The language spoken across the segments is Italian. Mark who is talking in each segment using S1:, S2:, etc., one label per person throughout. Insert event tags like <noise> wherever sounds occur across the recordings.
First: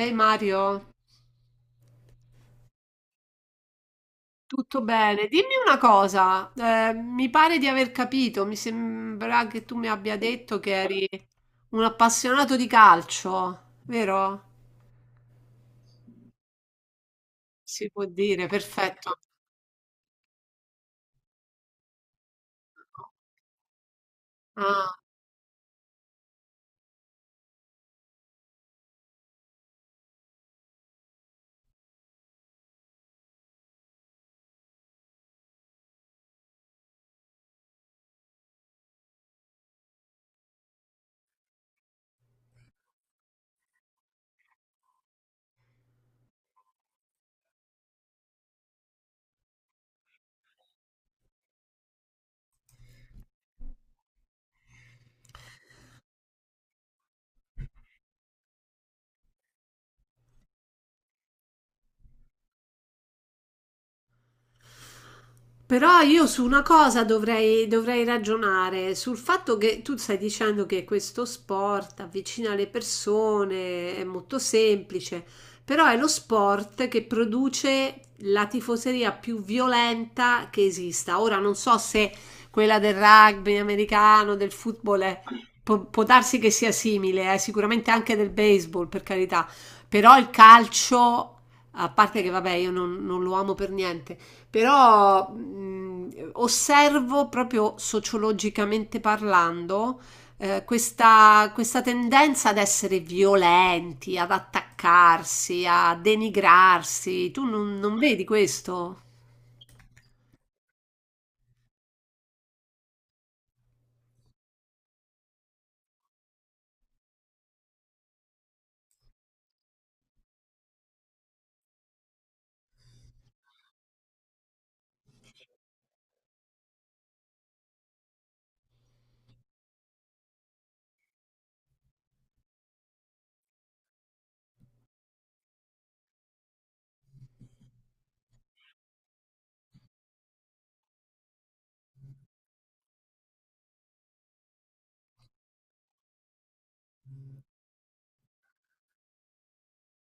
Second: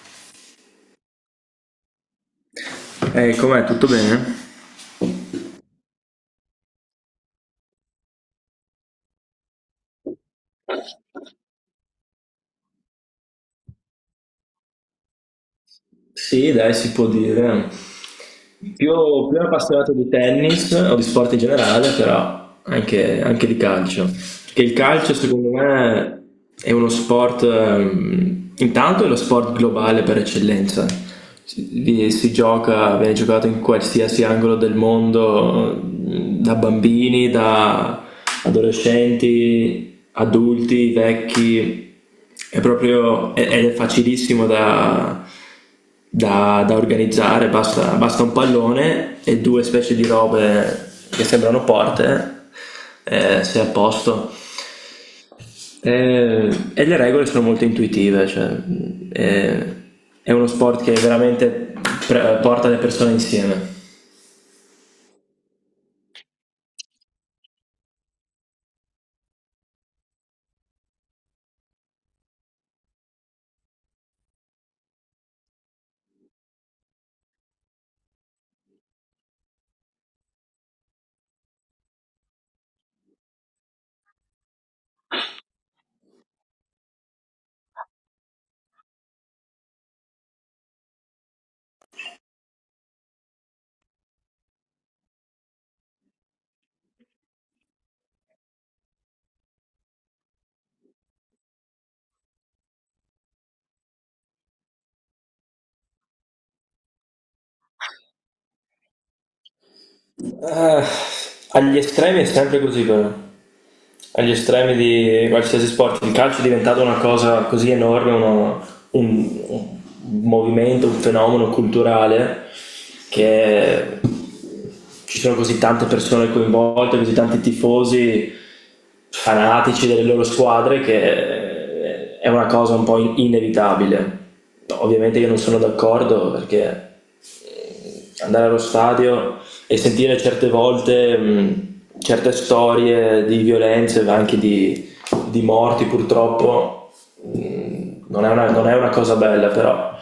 S1: Ehi Mario,
S2: Com'è? Tutto bene?
S1: tutto bene? Dimmi una cosa, mi pare di aver capito, mi sembra che tu mi abbia detto che eri un appassionato di calcio, vero?
S2: Sì, dai, si può dire.
S1: Si può dire,
S2: Più,
S1: perfetto.
S2: più appassionato di tennis o di sport in generale, però anche di calcio. Che il
S1: Ah.
S2: calcio, secondo me, è uno sport, intanto è lo sport globale per eccellenza. Si, si gioca, viene giocato in qualsiasi angolo del mondo, da bambini, da adolescenti, adulti, vecchi. Ed è facilissimo da organizzare, basta un pallone e due specie di robe che sembrano porte, sei a posto. Eh, e le regole sono molto intuitive, cioè, eh, è uno sport che veramente porta le persone insieme.
S1: Però io su una cosa dovrei ragionare, sul fatto che tu stai dicendo che questo sport avvicina le persone, è molto semplice, però è lo sport che produce la tifoseria più violenta che esista. Ora non so se quella del rugby americano, del football, può, può darsi che sia simile, sicuramente anche del baseball, per carità, però il calcio, a parte che vabbè, io non lo amo per niente. Però osservo proprio sociologicamente parlando questa tendenza ad essere violenti, ad attaccarsi, a denigrarsi. Tu non vedi questo?
S2: Eh, Agli estremi è sempre così però. Agli estremi di qualsiasi sport. Il calcio è diventato una cosa così enorme, un movimento, un fenomeno culturale che ci sono così tante persone coinvolte, così tanti tifosi fanatici delle loro squadre che è una cosa un po' inevitabile. Ovviamente io non sono d'accordo perché andare allo stadio e sentire certe volte certe storie di violenze, di morti purtroppo, non è una cosa bella però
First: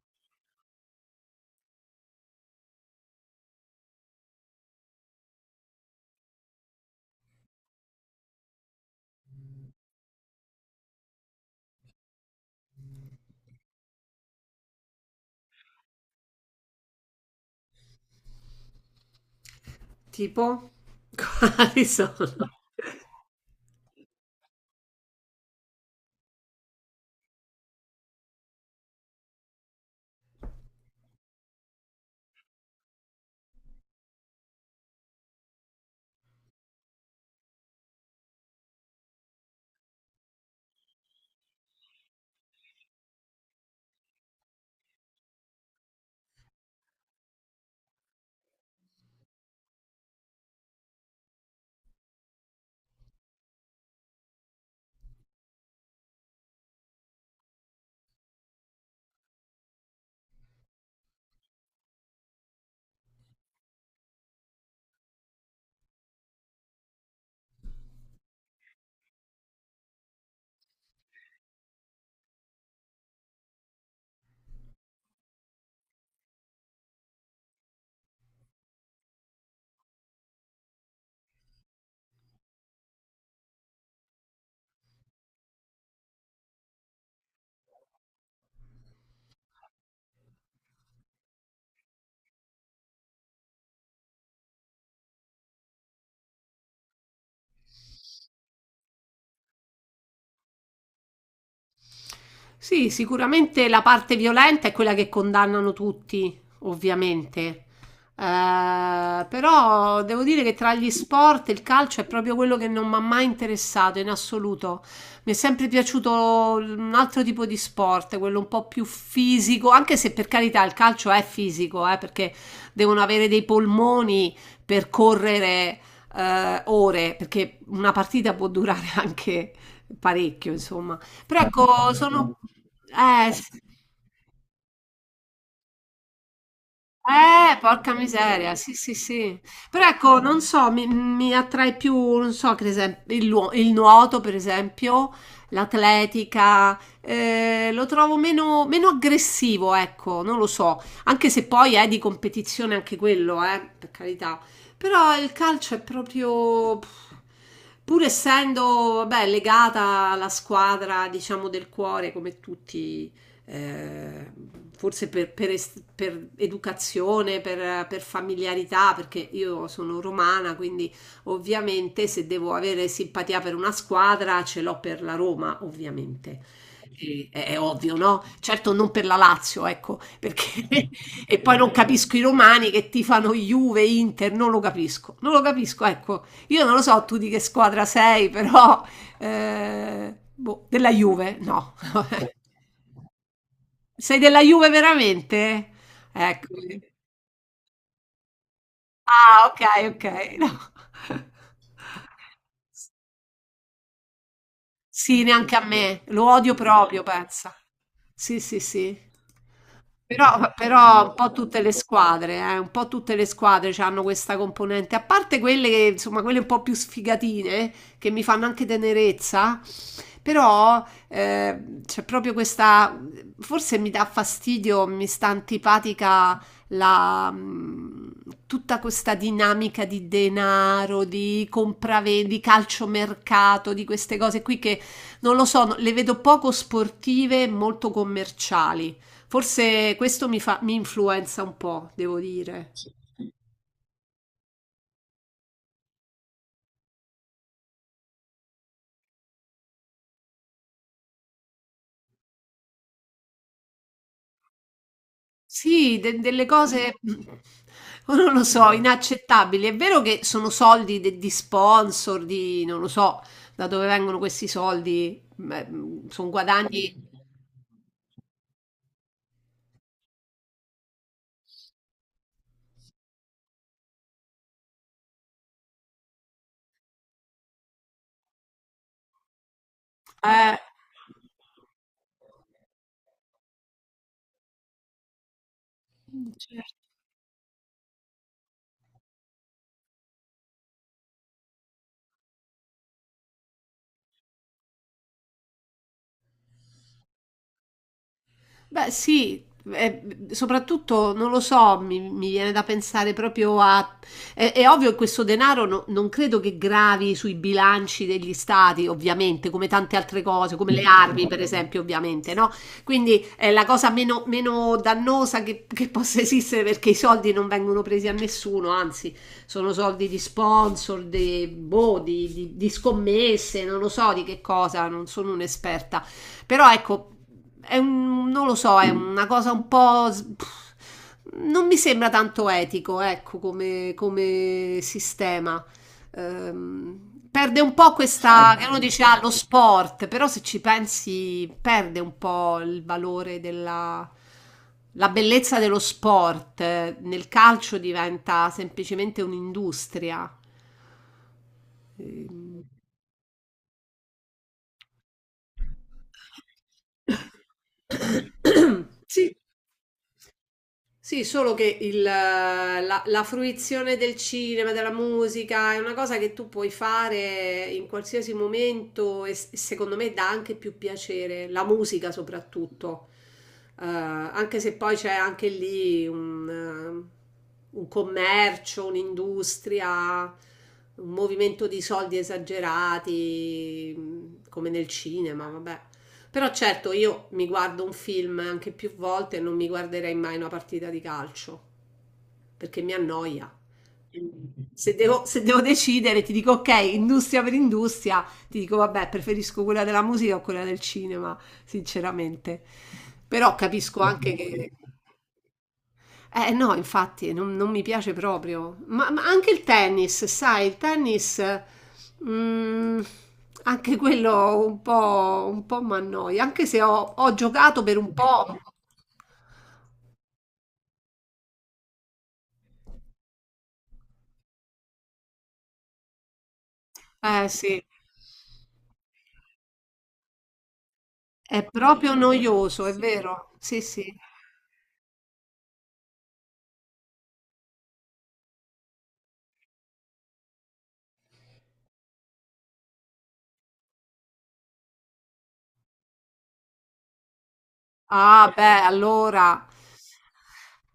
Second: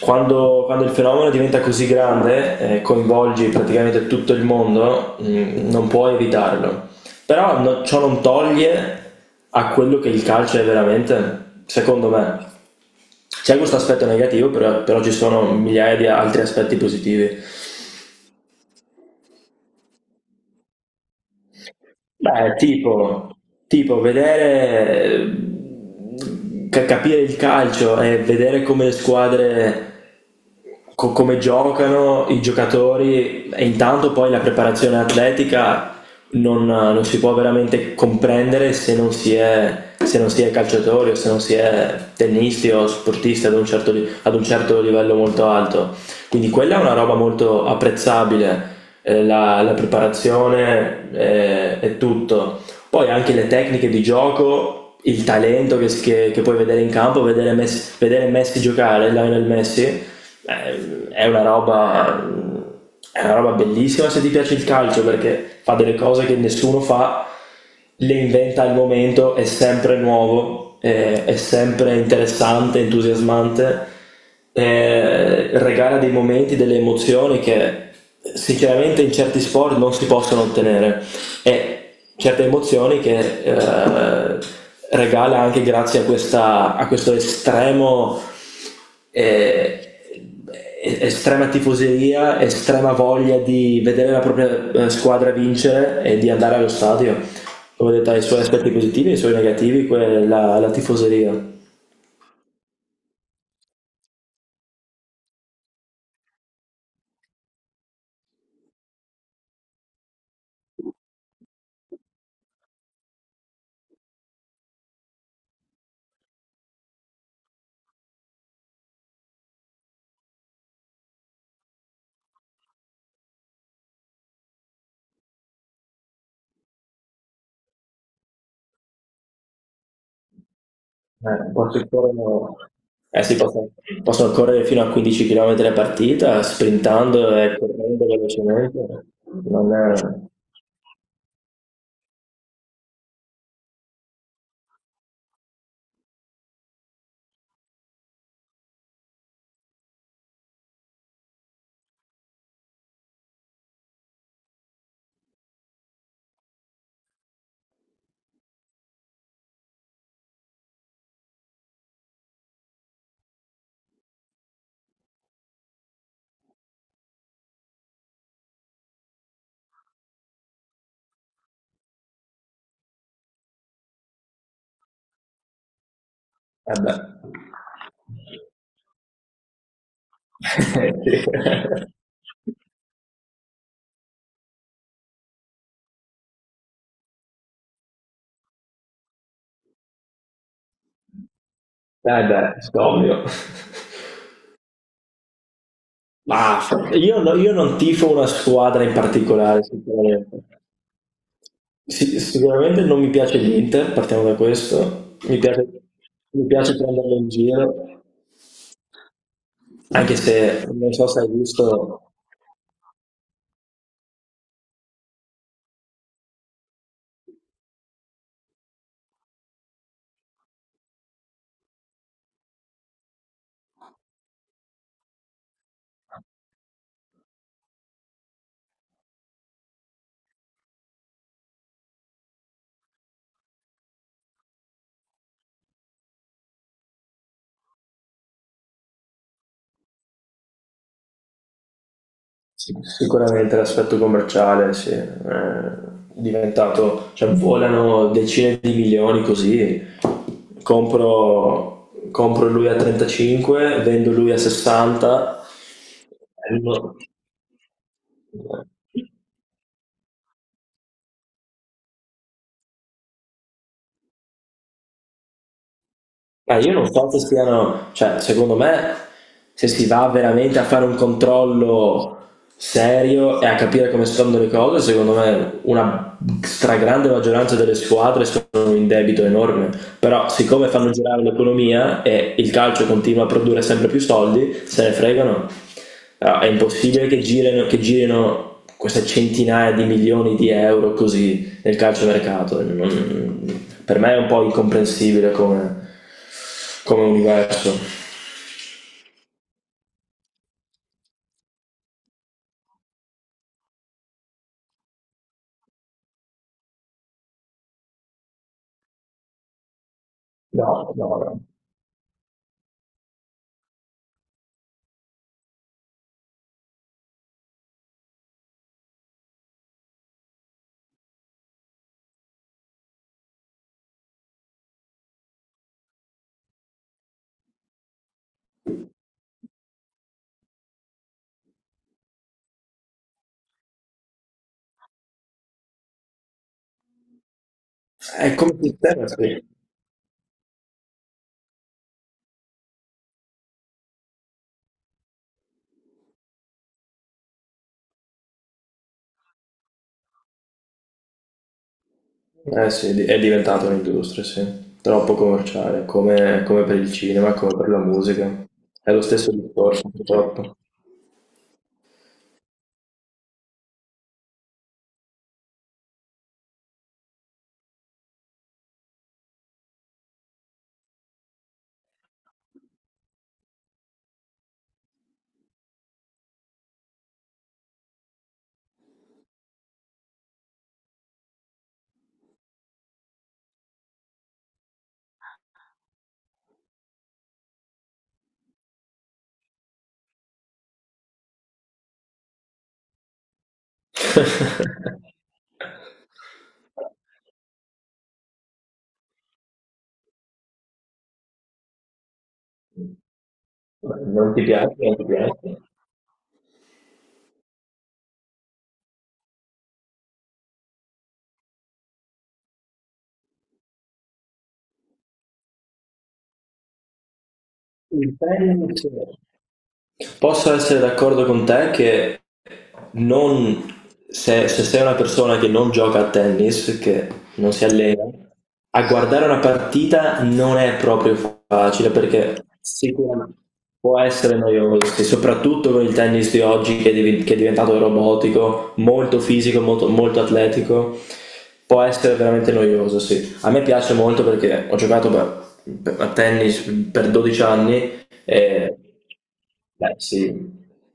S2: quando il fenomeno diventa così grande e coinvolgi praticamente tutto il mondo, non puoi evitarlo. Però ciò non toglie a quello che il calcio è veramente, secondo me. C'è questo aspetto negativo, però ci sono migliaia di altri aspetti positivi.
S1: Tipo? <laughs> Quali sono?
S2: Beh, tipo vedere, capire il calcio e vedere come le squadre, come giocano i giocatori e intanto poi la preparazione atletica non si può veramente comprendere se non si è calciatori o se non si è tennisti o sportisti ad un ad un certo livello molto alto. Quindi quella è una roba molto apprezzabile la preparazione è tutto. Poi anche le tecniche di gioco, il talento che puoi vedere in campo, vedere Messi giocare, Lionel Messi, eh, è una roba è una roba bellissima se ti piace il calcio perché fa delle cose che nessuno fa, le inventa al momento, è sempre nuovo, è sempre interessante, entusiasmante, regala dei momenti, delle emozioni che sinceramente in certi sport non si possono ottenere. E certe emozioni che regala anche grazie a questo estremo eh, estrema tifoseria, estrema voglia di vedere la propria squadra vincere e di andare allo stadio. Come detto, ha i suoi aspetti positivi e i suoi negativi, quella, la tifoseria.
S1: Sì, sicuramente la parte violenta è quella che condannano tutti, ovviamente. Però devo dire che tra gli sport il calcio è proprio quello che non mi ha mai interessato in assoluto. Mi è sempre piaciuto un altro tipo di sport, quello un po' più fisico, anche se per carità il calcio è fisico, perché devono avere dei polmoni per correre ore, perché una partita può durare <laughs> anche parecchio, insomma. Però
S2: Eh, possono
S1: ecco, sono...
S2: correre- eh
S1: Eh,
S2: sì,
S1: s-
S2: possono correre fino a 15 km a partita, sprintando e
S1: porca
S2: correndo
S1: miseria, sì, sì,
S2: velocemente.
S1: sì.
S2: Non
S1: Però
S2: è...
S1: ecco, non so, mi attrae più, non so, per esempio, il nuoto, per esempio, l'atletica, lo trovo meno aggressivo, ecco, non lo so. Anche se poi è di competizione anche quello, per carità. Però il calcio è proprio... pff, pur essendo, vabbè, legata alla squadra, diciamo, del cuore, come tutti eh, forse per educazione, per familiarità, perché io sono romana, quindi ovviamente se devo avere simpatia per una squadra ce l'ho per la Roma, ovviamente.
S2: Eh beh.
S1: È ovvio, no? Certo non per la Lazio, ecco, perché
S2: <laughs>
S1: <laughs> e
S2: Sì.
S1: poi non capisco i romani che tifano Juve, Inter, non lo capisco, non lo capisco, ecco. Io non lo so tu di che squadra sei, però boh, della Juve, no.
S2: Eh
S1: <laughs>
S2: beh, ovvio.
S1: Sei della Juve veramente? Ecco.
S2: Ma
S1: Sì.
S2: io, io non tifo una squadra in
S1: Ah,
S2: particolare,
S1: okay, okay,
S2: sicuramente.
S1: no. <laughs>
S2: Sì, sicuramente non mi piace l'Inter, partiamo da questo.
S1: Sì, neanche a me. Lo
S2: Mi
S1: odio
S2: piace
S1: proprio,
S2: prenderlo in
S1: pensa.
S2: giro,
S1: Sì, sì, sì.
S2: anche se non so
S1: Però un
S2: se hai
S1: po' tutte
S2: visto.
S1: le squadre, un po' tutte le squadre hanno questa componente, a parte quelle che, insomma, quelle un po' più sfigatine, che mi fanno anche tenerezza, però c'è proprio questa, forse mi dà fastidio, mi sta antipatica la, mm, tutta questa dinamica di denaro, di compravendita, di calciomercato, di queste cose qui non lo so, le vedo poco sportive, e molto commerciali. Forse questo mi fa, mi influenza un po', devo dire.
S2: Sicuramente l'aspetto commerciale, sì, è diventato, cioè volano decine di milioni così, compro lui a 35, vendo lui a 60.
S1: Sì, delle cose,
S2: No.
S1: mm, non lo so, inaccettabili. È vero che sono soldi di sponsor, di non lo so da dove vengono questi soldi, sono
S2: Ma io non
S1: guadagni.
S2: so se siano, cioè, secondo me, se si va veramente a fare un controllo serio e a capire come stanno le cose, secondo me una stragrande maggioranza delle squadre sono in debito enorme. Però,
S1: eh,
S2: siccome fanno girare l'economia e il calcio continua a produrre sempre più soldi, se ne fregano. Ah, è impossibile che girino queste centinaia di milioni di euro così del calciomercato. Per me è un po' incomprensibile come, come universo.
S1: Beh, sì, eh, soprattutto non lo so, mi viene da pensare proprio a... È, è ovvio che questo denaro non credo che gravi sui bilanci degli stati, ovviamente, come tante altre cose, come
S2: No,
S1: le
S2: no,
S1: armi, per
S2: no.
S1: esempio, ovviamente, no? Quindi è la cosa meno dannosa che possa esistere perché i soldi non vengono presi a nessuno, anzi, sono soldi di sponsor, di, boh, di scommesse, non lo so di che cosa, non sono un'esperta. Però ecco, è un, non lo so, è una cosa un po'... pff, non mi sembra tanto etico, ecco, come sistema. Perde un po'
S2: È
S1: questa...
S2: come
S1: che uno dice,
S2: sistema,
S1: ah, lo
S2: sì.
S1: sport, però se ci pensi perde un po' il valore della... La bellezza dello sport nel calcio diventa semplicemente un'industria. Ehm.
S2: Eh sì, è diventata un'industria, sì. Troppo commerciale, come, come per il cinema, come per la musica.
S1: <coughs>
S2: È lo stesso
S1: Sì,
S2: discorso, purtroppo.
S1: sì, solo che la fruizione del cinema, della musica, è una cosa che tu puoi fare in qualsiasi momento e secondo me dà anche più piacere, la musica soprattutto, eh, anche se poi c'è anche lì un commercio, un'industria, un movimento di soldi esagerati, come nel cinema, vabbè. Però certo, io mi guardo un film anche più volte e non mi guarderei mai una partita di calcio, perché mi annoia.
S2: <laughs>
S1: Se devo decidere, ti dico ok, industria per industria, ti dico vabbè, preferisco quella della musica o quella del cinema, sinceramente. Però capisco anche
S2: Non ti
S1: che
S2: piace, non ti piace.
S1: eh no, infatti non mi piace proprio. Ma anche il tennis, sai, il tennis, mm, anche quello un po' mi annoia, anche se ho giocato per un
S2: Il
S1: po'.
S2: tennis. Posso essere d'accordo con te che non... se sei una persona che non gioca a tennis, che
S1: Eh
S2: non si
S1: sì,
S2: allena, a guardare una partita non è proprio
S1: è
S2: facile
S1: proprio
S2: perché
S1: noioso, è
S2: sicuramente
S1: vero? Sì,
S2: può
S1: sì.
S2: essere noioso, e soprattutto con il tennis di oggi che è, che è diventato robotico, molto fisico, molto atletico, può essere veramente noioso, sì. A me piace molto perché ho giocato a tennis per 12 anni
S1: Ah,
S2: eh,
S1: beh, allora.
S2: beh, sì.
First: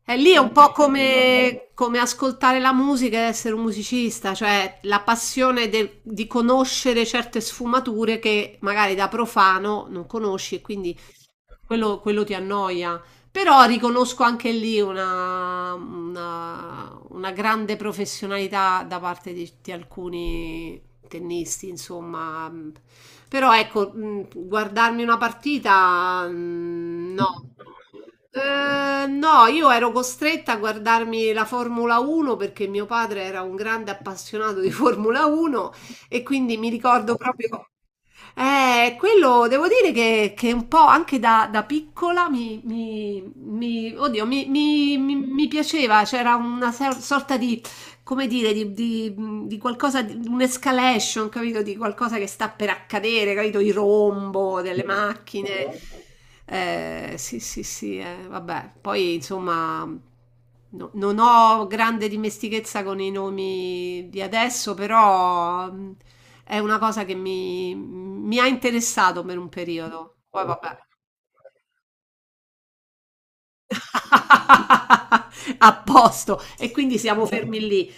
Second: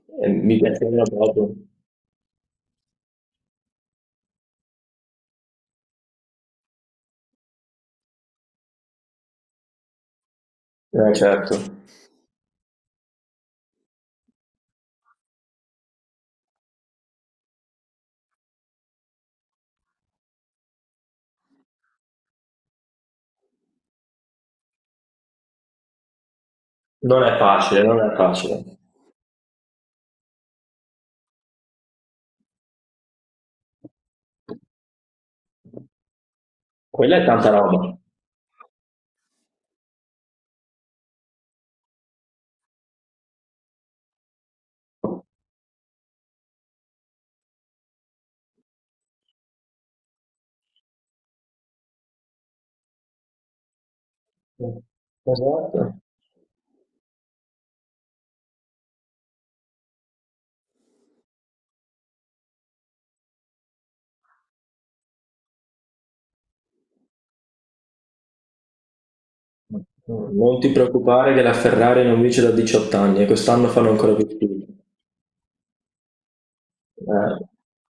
S1: E lì è un
S2: Mi
S1: po'
S2: piaceva proprio.
S1: come, come ascoltare la musica e essere un musicista, cioè la passione di conoscere certe sfumature che magari da profano non conosci e quindi
S2: Certo,
S1: quello ti annoia. Però riconosco anche lì una grande professionalità da parte di alcuni tennisti, insomma. Però ecco, guardarmi una partita,
S2: non è
S1: no.
S2: facile, non è facile.
S1: No, io ero costretta a guardarmi la Formula 1 perché mio padre era un grande appassionato di Formula 1 e quindi mi ricordo
S2: Quella è tanta
S1: proprio.
S2: roba.
S1: Quello devo dire che un po' anche da, da piccola oddio, mi piaceva, c'era una sorta di come dire, di qualcosa, di un'escalation, capito? Di qualcosa che sta per accadere, capito? Il rombo delle macchine.
S2: Esatto.
S1: Sì, sì, sì, vabbè. Poi, insomma, non ho grande dimestichezza con i nomi di adesso, però è una cosa che mi ha interessato per un periodo. Poi,
S2: Non ti
S1: vabbè.
S2: preoccupare che la Ferrari non vince da 18 anni e quest'anno fanno ancora più schifo.
S1: <laughs> A posto. E quindi siamo
S2: Eh,
S1: fermi lì,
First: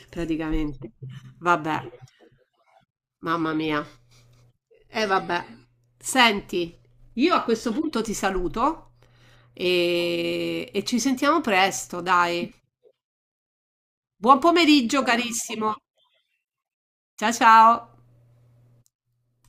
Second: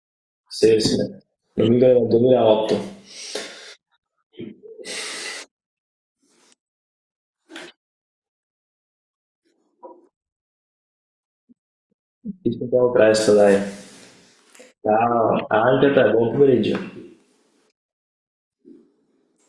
S2: sì,
S1: praticamente.
S2: sì, non
S1: Vabbè.
S2: vincono dal 2008.
S1: Mamma mia. E vabbè. Senti, io a questo punto ti saluto e ci sentiamo presto,
S2: Ci
S1: dai.
S2: sentiamo presto, dai.
S1: Buon pomeriggio,
S2: Ciao,
S1: carissimo.
S2: anche a te, buon pomeriggio.
S1: Ciao ciao.